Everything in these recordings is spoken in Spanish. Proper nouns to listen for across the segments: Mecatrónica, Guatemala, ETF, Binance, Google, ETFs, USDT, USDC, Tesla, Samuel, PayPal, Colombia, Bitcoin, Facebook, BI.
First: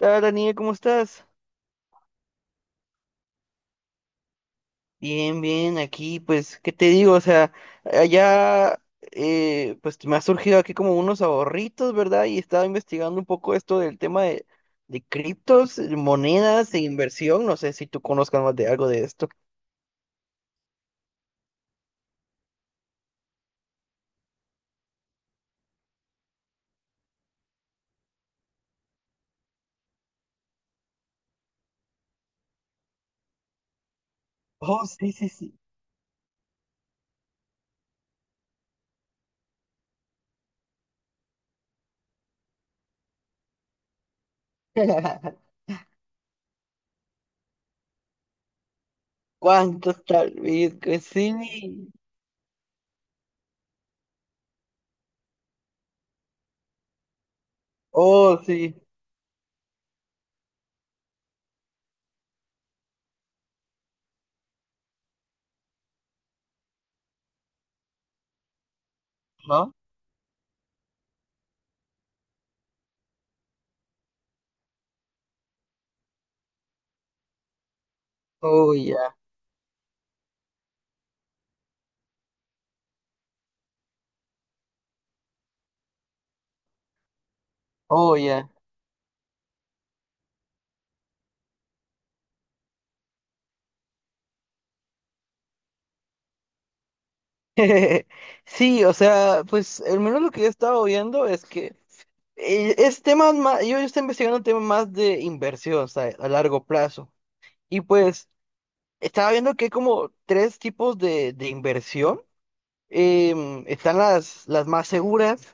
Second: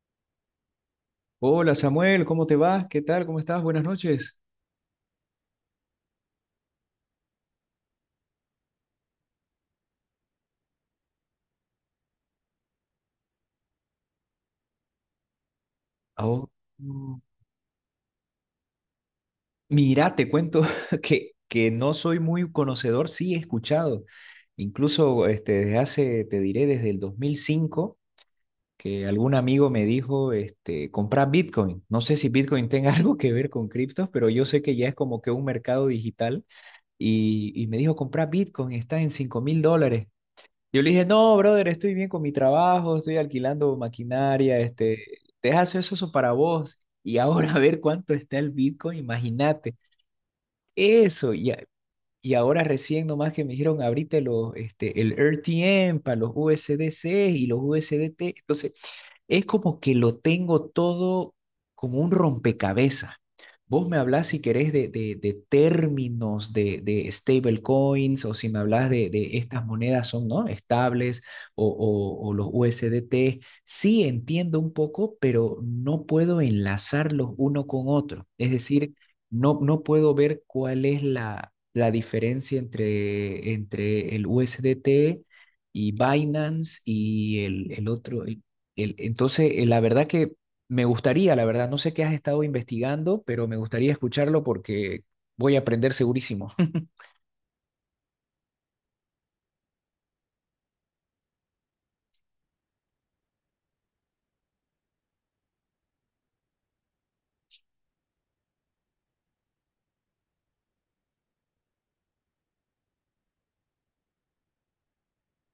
Hola Daniel, ¿cómo estás? Hola Samuel, ¿cómo te vas? ¿Qué tal? ¿Cómo estás? Buenas noches. Bien, bien, aquí, pues, ¿qué te digo? O sea, allá, pues, me ha surgido aquí como unos ahorritos, ¿verdad? Y estaba investigando un poco esto del tema de criptos, Oh, monedas e mm, inversión. No sé si tú conozcas más de algo de esto. mira, te cuento que no soy muy conocedor, sí he escuchado. Incluso desde hace, te diré, desde el 2005, que algún amigo me dijo, comprar Bitcoin. No sé si Bitcoin tenga algo que ver con criptos, pero yo sé que Oh, ya es sí, como sí, que un sí. mercado digital. Y me dijo, comprar Bitcoin, está en $5.000. Yo le dije, no, brother, estoy bien con mi trabajo, estoy alquilando maquinaria, deja eso, eso para vos. Y ahora a ver cuánto está el Bitcoin, imagínate. ¿Cuántos tal vez? Que Eso, ya, sí. y ahora recién nomás que me dijeron, abrite los, el RTM para los USDC y los USDT. Oh, Entonces, sí. es como que lo tengo todo como un rompecabezas. Vos me hablás si querés de términos de stablecoins, o si me hablas de estas ¿No? monedas son ¿no? estables, o los USDT. Sí entiendo un poco, pero no puedo enlazarlos uno con otro. Es Oh, decir, ya. no, no puedo ver cuál es la diferencia entre el USDT y Binance y el Oh, otro. Ya. Entonces, la verdad que me gustaría, la verdad, no sé qué has estado investigando, pero me gustaría escucharlo porque voy a aprender segurísimo. Sí, o sea, pues, al menos lo que yo he estado viendo es que es temas más, yo estoy investigando temas más de inversión, o sea, a largo plazo. Y pues estaba viendo que hay como tres tipos de inversión. Están las más seguras,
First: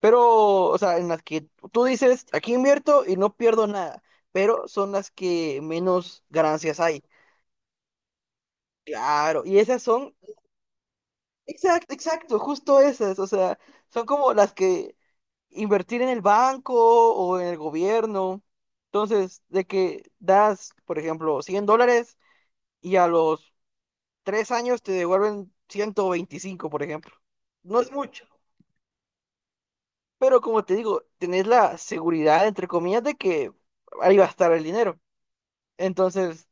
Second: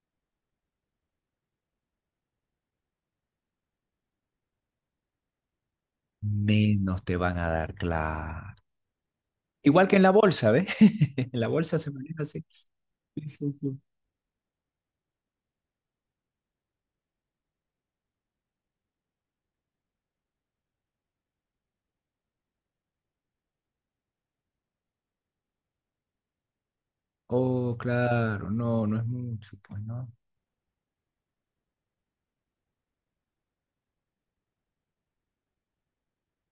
pero, o sea, en las que tú dices, aquí invierto y no pierdo nada, pero son las que menos ganancias hay. Menos te van a dar, claro. Claro, y esas Igual que en la son. bolsa, ¿ves? En la bolsa se Exacto, maneja exacto, así. justo esas, o Sí, sí, sea, sí. son como las que invertir en el banco o en el gobierno. Entonces, de que das, por ejemplo, $100 y a los 3 años te devuelven 125, por ejemplo. Oh, No es mucho, claro, no, no es mucho, pues no. pero como te digo, tenés la seguridad, entre comillas, de que ahí va a estar el dinero. Entonces,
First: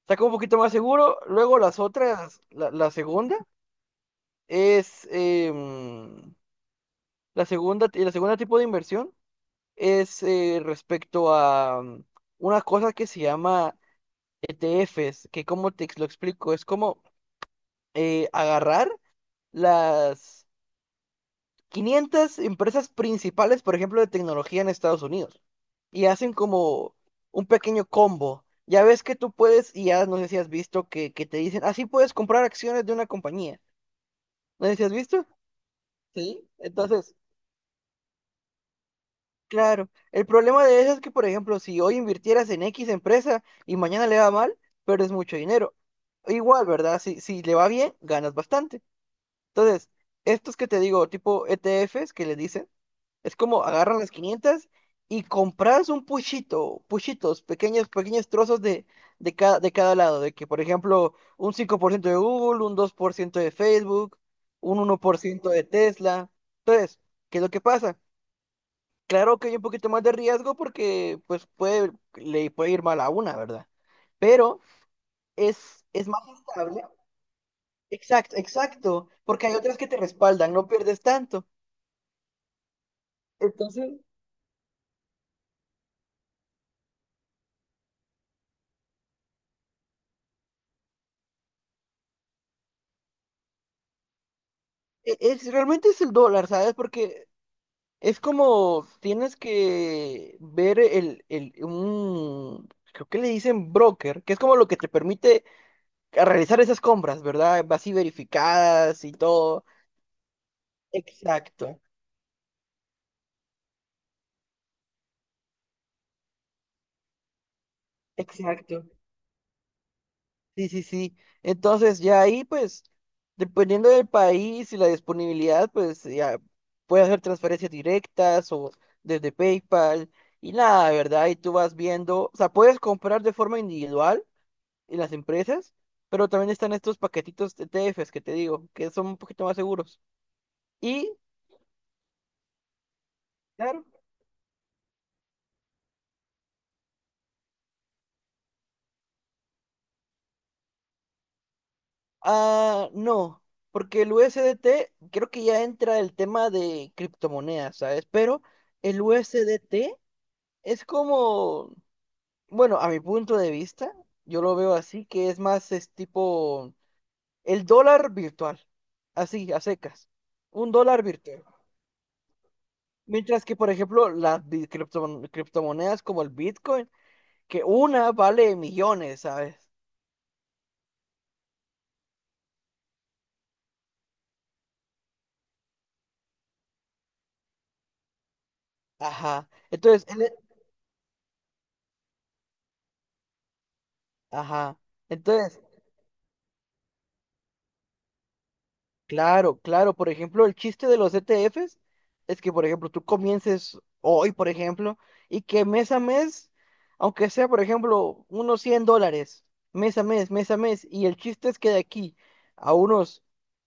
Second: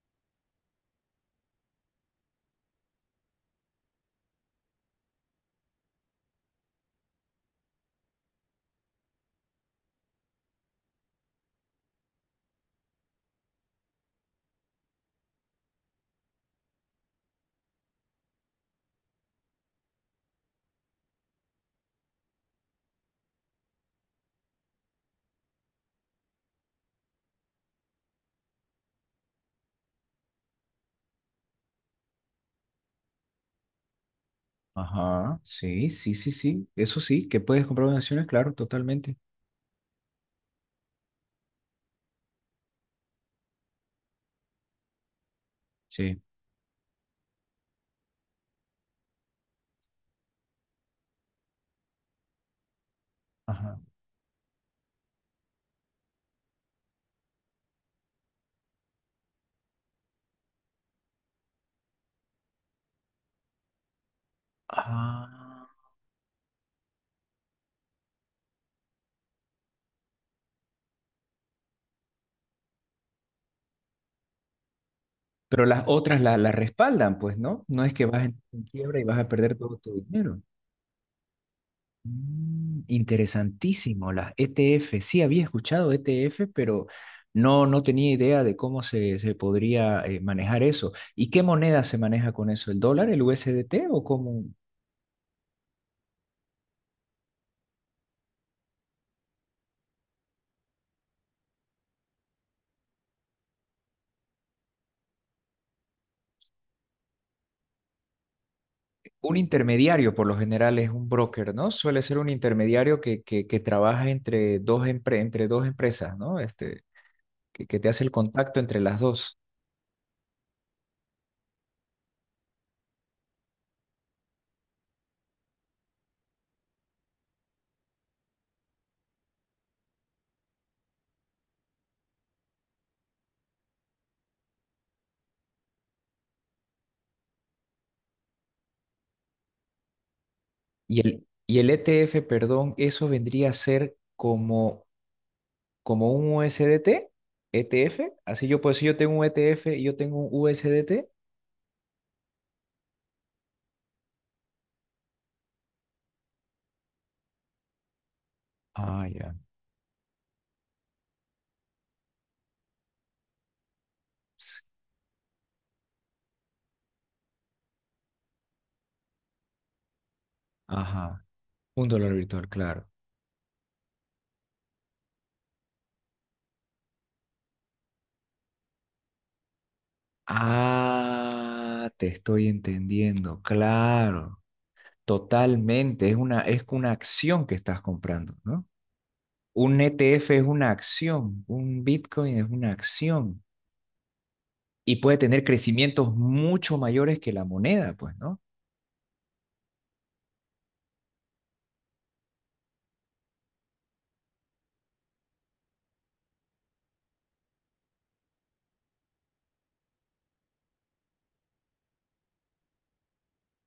está como un poquito más seguro. Luego las otras, es... em, la segunda tipo de inversión es respecto a una cosa que se llama ETFs, que como lo explico, es como agarrar las 500 empresas principales, por ejemplo, de tecnología en Estados Unidos, y hacen como un pequeño combo. Ya ves que tú puedes, y ya no sé si has visto que te dicen, así puedes comprar acciones de una compañía. No sé si has visto. Ajá, sí, sí, sí, Sí. sí, eso Entonces, sí, que puedes comprar donaciones, claro, totalmente. claro, el problema de eso es que, por ejemplo, si hoy invirtieras en X empresa y mañana le va mal, pierdes mucho dinero. Sí. Igual, ¿verdad? Si le va bien, ganas bastante. Entonces, estos que te digo, tipo ETFs que le dicen, es como Ajá. agarran las 500 y compras un puchito, puchitos, pequeños, pequeños trozos de cada lado. De que, por ejemplo, un 5% de Google, un 2% de Facebook, un 1% de Ah, Tesla. Entonces, ¿qué es lo que pasa? Claro que hay un poquito más de riesgo porque pues le puede ir mal a una, ¿verdad? Pero pero las es otras más la estable. respaldan, pues, ¿no? No es que vas Exacto, en quiebra y exacto, vas a porque hay perder todo otras que tu te dinero. respaldan, no pierdes tanto. Entonces, Interesantísimo, las ETF. Sí, había escuchado ETF, pero no, no tenía idea de cómo se podría manejar eso. ¿Y qué moneda se maneja con eso? ¿El dólar, el U S D T o como realmente es el dólar, ¿sabes? Porque es como tienes que ver un, creo que le dicen broker, que es como lo que te permite a realizar esas compras, ¿verdad? Así verificadas y un todo. intermediario? Por lo general es un broker, ¿no? Exacto, Suele ser un intermediario que trabaja entre dos, entre dos empresas, ¿no? Que te hace el contacto entre exacto. las dos. Sí, sí, sí. Entonces, ya ahí, pues, dependiendo del país y la disponibilidad, pues, ya puedes hacer transferencias directas o desde PayPal y nada, ¿verdad? Y tú vas viendo, o sea, puedes comprar de forma individual en las empresas, pero también están estos paquetitos de TFs que te digo, que son un poquito más seguros. Y Y, el, y el ETF, perdón, eso vendría a claro, ser como, un USDT, ETF. Así yo, pues si yo tengo un ETF y yo tengo un USDT. ah, no, porque el USDT creo que ya entra el tema de criptomonedas, ¿sabes? Pero el Ah, ya. USDT es como. Bueno, a mi punto de vista, yo lo s- veo así, que es tipo el dólar virtual, así, a secas, un dólar Ajá. virtual. Un dólar virtual, claro. Mientras que, por ejemplo, las criptomonedas como el Bitcoin, que una vale millones, ¿sabes? Ah, te estoy entendiendo, claro. Totalmente. Es una acción que estás comprando, ¿no? Ajá. Un Entonces, ETF es una acción, un Bitcoin es una acción ajá. y puede tener Entonces, crecimientos mucho mayores que la moneda, pues, ¿no? claro, claro. Por ejemplo, el chiste de los ETFs es que, por ejemplo, tú comiences hoy, por ejemplo, y que mes a mes, aunque sea, por ejemplo, unos $100, mes a mes, y el chiste es que de aquí a unos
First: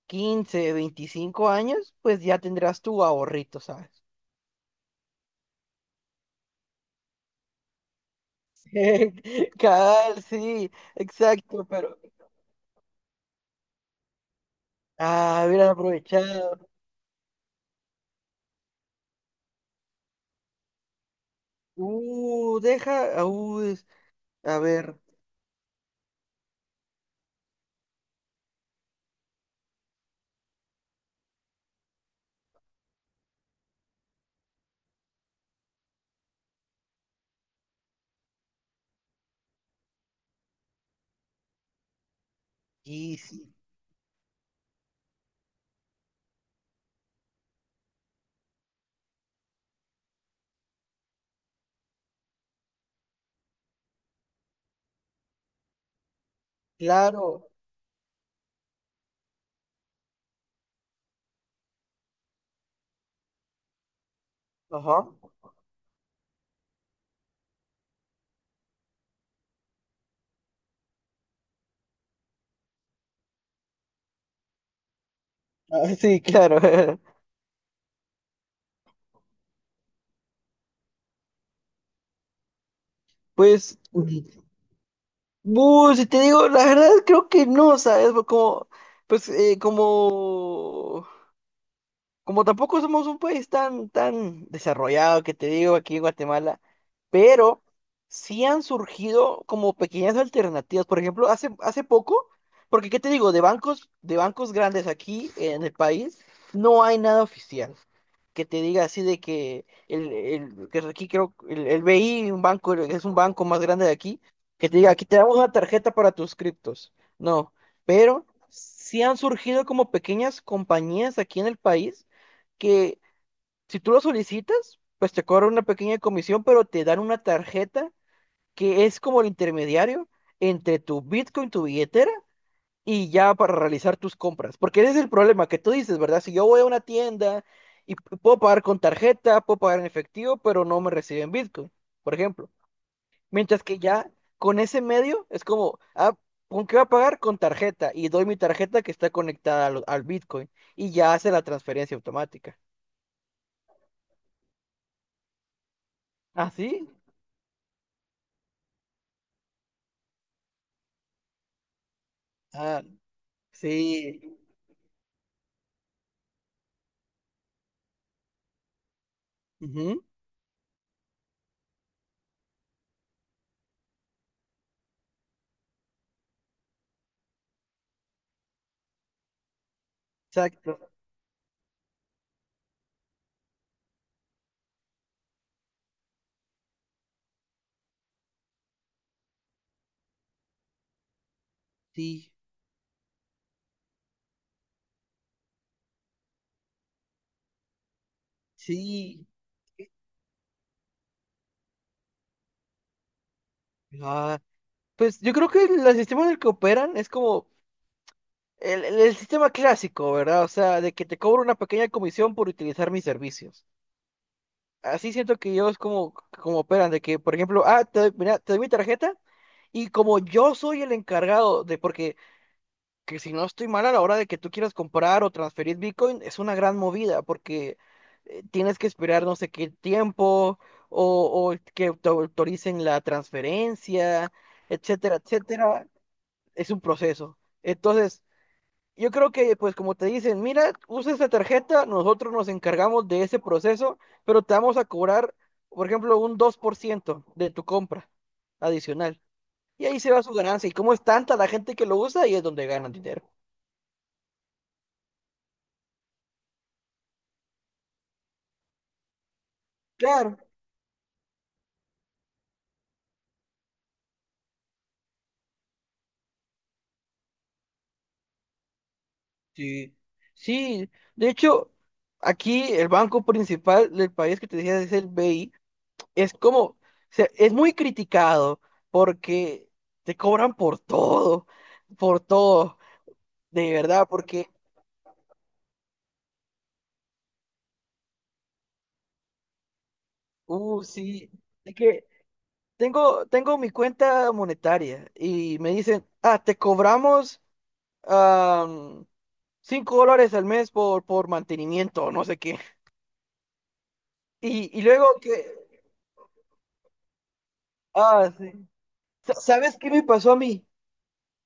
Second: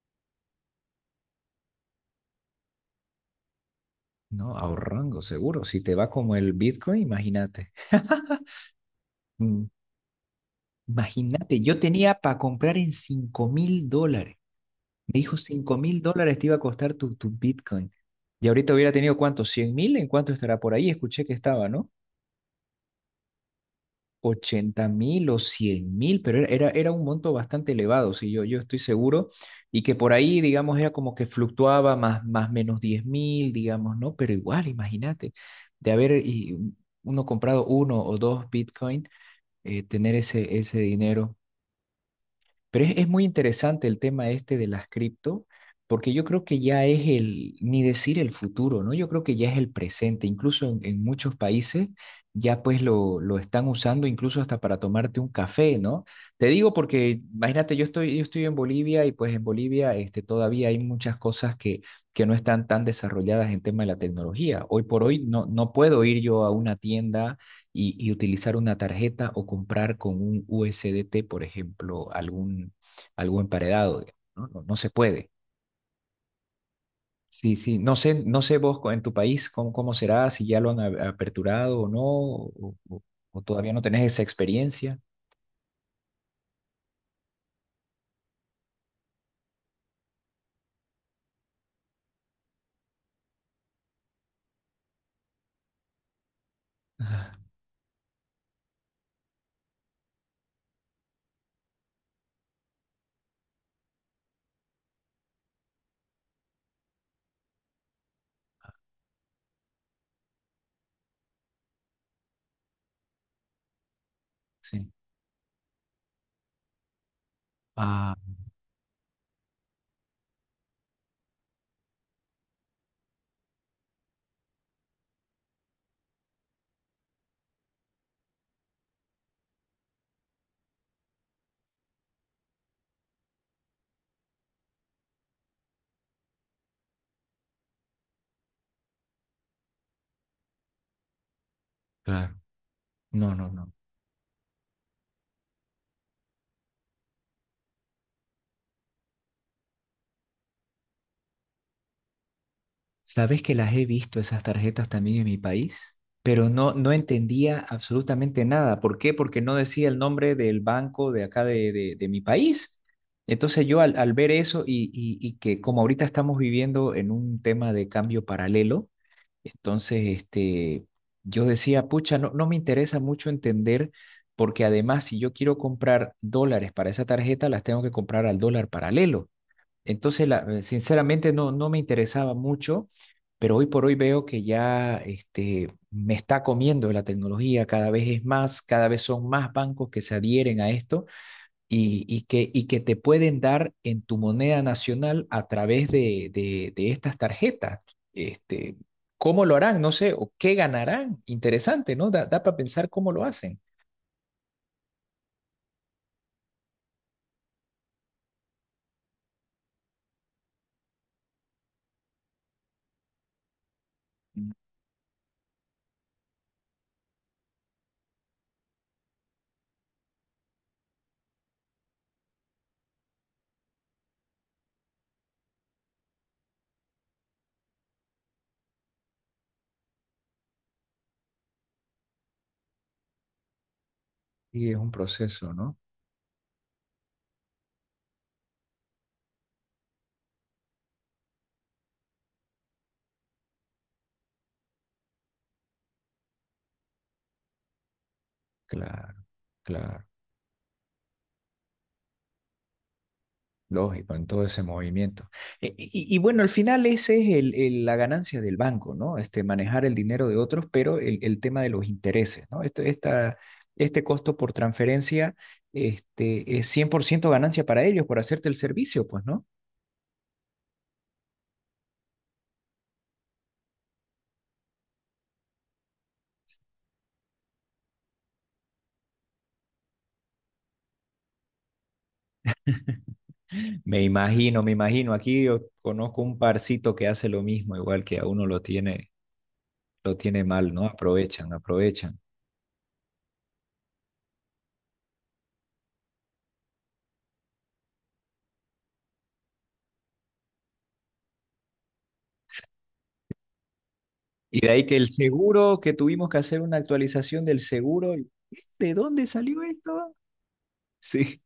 15, 25 años, pues ya tendrás tu ahorrito, ¿sabes? No, ahorrando, seguro. Si te va como el Bitcoin, imagínate. Mm, Cal, sí, Imagínate, exacto, yo pero... tenía para comprar en $5.000. Me dijo Ah, hubiera 5 mil dólares te iba a aprovechado. costar tu Bitcoin. Y ahorita hubiera tenido cuánto, 100.000, ¿en cuánto estará por ahí? Escuché que estaba, ¿no? Deja, a ochenta ver, mil o 100.000, pero era un monto bastante elevado, sí, yo estoy seguro, y que por ahí, digamos, era como que fluctuaba más menos 10.000, digamos, ¿no? Pero igual, imagínate, de haber uno comprado uno o dos Bitcoin, tener ese dinero, pero es y muy sí, interesante el tema este de las cripto, porque yo creo que ya es ni decir el futuro, ¿no? Yo creo que ya es el presente. Incluso en muchos países ya pues lo están usando incluso hasta para tomarte un café, ¿no? Te digo porque, claro, imagínate, yo estoy en Bolivia y pues en Bolivia todavía hay muchas cosas que no están tan desarrolladas en tema de la tecnología. Hoy por ajá. hoy no, no puedo ir yo a una tienda y utilizar una tarjeta o comprar con un USDT, por ejemplo, algo emparedado. ¿No? No, no se puede. Ah, sí, claro. Sí, sí. No sé, no sé vos en tu país cómo será, si ya lo han aperturado o no, o todavía Pues, no tenés esa experiencia. Si te digo, la verdad creo que no, ¿sabes? Como, pues, como tampoco somos un país tan, tan desarrollado que te digo aquí en Guatemala, Ah, pero sí han surgido como pequeñas alternativas. Por ejemplo, hace poco, porque ¿qué te digo? De bancos grandes aquí en el país no hay nada oficial que te diga así de que el, que aquí creo el BI, un banco, es un banco más grande de aquí, que te diga, sí. aquí te damos una tarjeta para tus criptos. No, Ah, pero sí han surgido como pequeñas compañías aquí en el país que si tú lo solicitas, pues te cobran una pequeña comisión, pero te dan una tarjeta que es como el intermediario entre tu Bitcoin, tu billetera, y ya para realizar tus compras. Porque ese es el problema que tú dices, ¿verdad? Si yo voy a una tienda y puedo pagar con tarjeta, puedo pagar en efectivo, pero no me reciben Bitcoin, por claro. ejemplo. No, no, Mientras no. que ya con ese medio es como, ah, ¿con qué voy a pagar? Con tarjeta. Y doy mi tarjeta que está conectada al Bitcoin y ya hace la transferencia automática. Sabes que las he visto esas tarjetas también en mi país, pero ¿Ah, no, sí? no entendía absolutamente nada. ¿Por qué? Porque no decía el nombre del banco de acá de mi país. Entonces yo al Sí, ver eso y que como ahorita estamos viviendo en un tema de cambio paralelo, ujú, entonces yo decía, pucha, no, no me interesa mucho entender porque además si yo quiero comprar dólares para esa tarjeta, las tengo que comprar al dólar paralelo. Entonces, exacto, sinceramente, no, no me interesaba mucho, pero hoy por hoy veo que ya me está comiendo la tecnología, cada vez es más, cada vez son más bancos que se adhieren a esto y, y sí, que, y que te pueden dar en tu moneda nacional a través de estas tarjetas. Este, sí. ¿Cómo lo harán? No sé, o qué ganarán. Interesante, ¿no? Da para pensar cómo lo hacen. Ah, pues yo creo que el sistema en el que operan es como el sistema clásico, ¿verdad? O sea, de que te cobro una pequeña comisión por utilizar mis servicios. Así siento que ellos como operan, de que, por ejemplo, ah, mira, te doy mi tarjeta y como yo soy el encargado de, porque que si no estoy mal a la hora de que tú quieras comprar o transferir Bitcoin, es una gran movida porque tienes que esperar no sé qué tiempo o que te autoricen la transferencia, Y es un etcétera, proceso, ¿no? etcétera. Es un proceso. Entonces, yo creo que pues como te dicen, mira, usa esta tarjeta, nosotros nos encargamos de ese proceso, pero te vamos a cobrar, por ejemplo, un 2% de tu compra adicional. Claro, Y ahí claro. se va su ganancia. Y como es tanta la gente que lo usa, ahí es donde ganan dinero. Lógico, en todo ese movimiento. Y bueno, al final esa es la ganancia del banco, ¿no? Manejar el dinero de Claro, otros, pero el tema de los intereses, ¿no? este esta, este Costo por transferencia, es 100% ganancia para ellos por hacerte el servicio, pues, ¿no? sí, sí, de hecho, aquí el banco principal del país que te decía es el BI, es como, o sea, es muy criticado porque te cobran por todo, de Me verdad, porque, imagino, me imagino. Aquí yo conozco un parcito que hace lo mismo, igual que a uno lo tiene mal, ¿no? sí, Aprovechan, es que aprovechan. tengo mi cuenta monetaria y me dicen, ah, te cobramos am, $5 al mes por mantenimiento, no sé qué. Y de Y ahí que luego el que, seguro, que tuvimos que hacer una actualización del seguro. Ah, sí. ¿De dónde salió ¿Sabes qué me esto? pasó a mí? Sí,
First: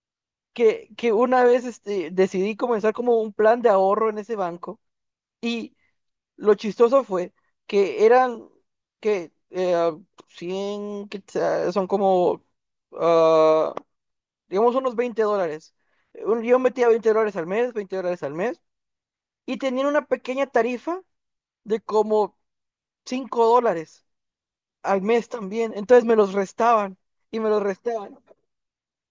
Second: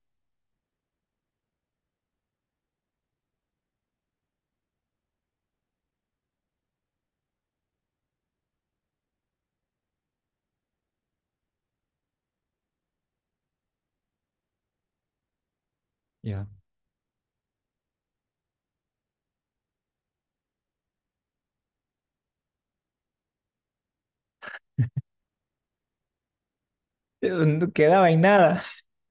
Que una vez decidí comenzar como un plan de ahorro en ese banco y lo chistoso fue que eran que 100, que sea, son como, ah, digamos, unos $20. Ya. Yo metía $20 al mes, $20 al mes y tenían una pequeña tarifa de como $5 al mes también. Entonces me los restaban y me los No quedaba restaban. en nada.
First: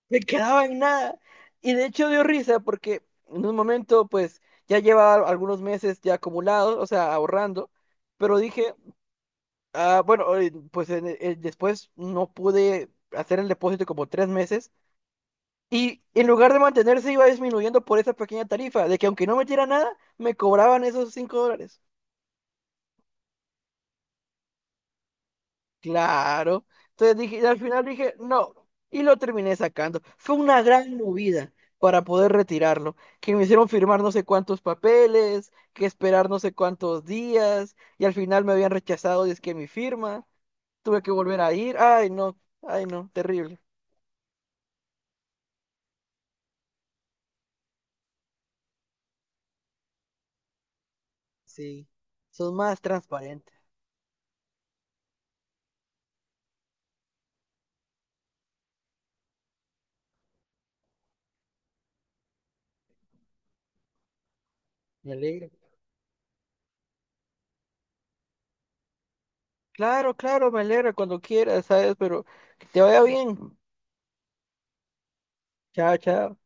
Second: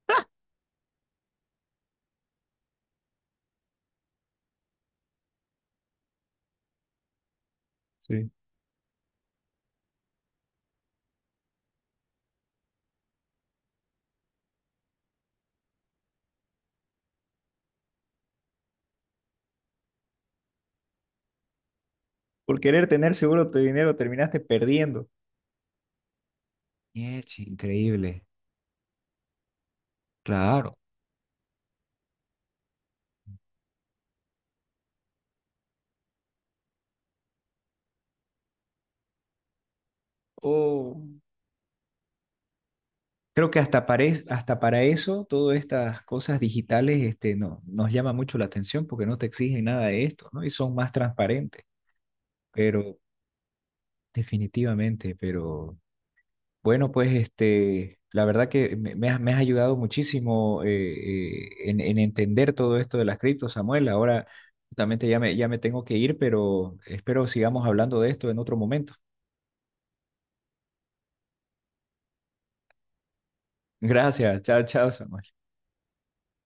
Me quedaba en nada. Y de hecho dio risa porque en un momento, pues, ya llevaba algunos meses ya acumulados, o sea, ahorrando, Sí. pero dije, ah, bueno, pues después no pude hacer el depósito como 3 meses y en lugar de mantenerse iba disminuyendo por esa pequeña tarifa, de que aunque no metiera nada, me cobraban esos $5. Por querer tener seguro tu dinero terminaste perdiendo. Claro. Entonces Es dije, y al final dije, increíble. no, y lo terminé sacando. Fue una Claro. gran movida para poder retirarlo, que me hicieron firmar no sé cuántos papeles, que esperar no sé cuántos días, y al final me habían rechazado y es que mi firma, tuve que Oh. volver a ir. Ay, no, Creo que terrible. hasta para, hasta para eso, todas estas cosas digitales, no, nos llama mucho la atención porque no te exigen nada de esto, ¿no? Y son más transparentes. Sí, son más Pero transparentes. definitivamente, pero bueno, pues la verdad que me has ayudado muchísimo en entender todo esto de las criptos, Samuel. Ahora justamente Me ya me, ya alegra. me tengo que ir, pero espero sigamos hablando de esto en otro momento. Claro, claro, me alegra cuando quieras, ¿sabes? Pero que te vaya bien. Gracias. Chao, chao, Samuel. Chao, chao.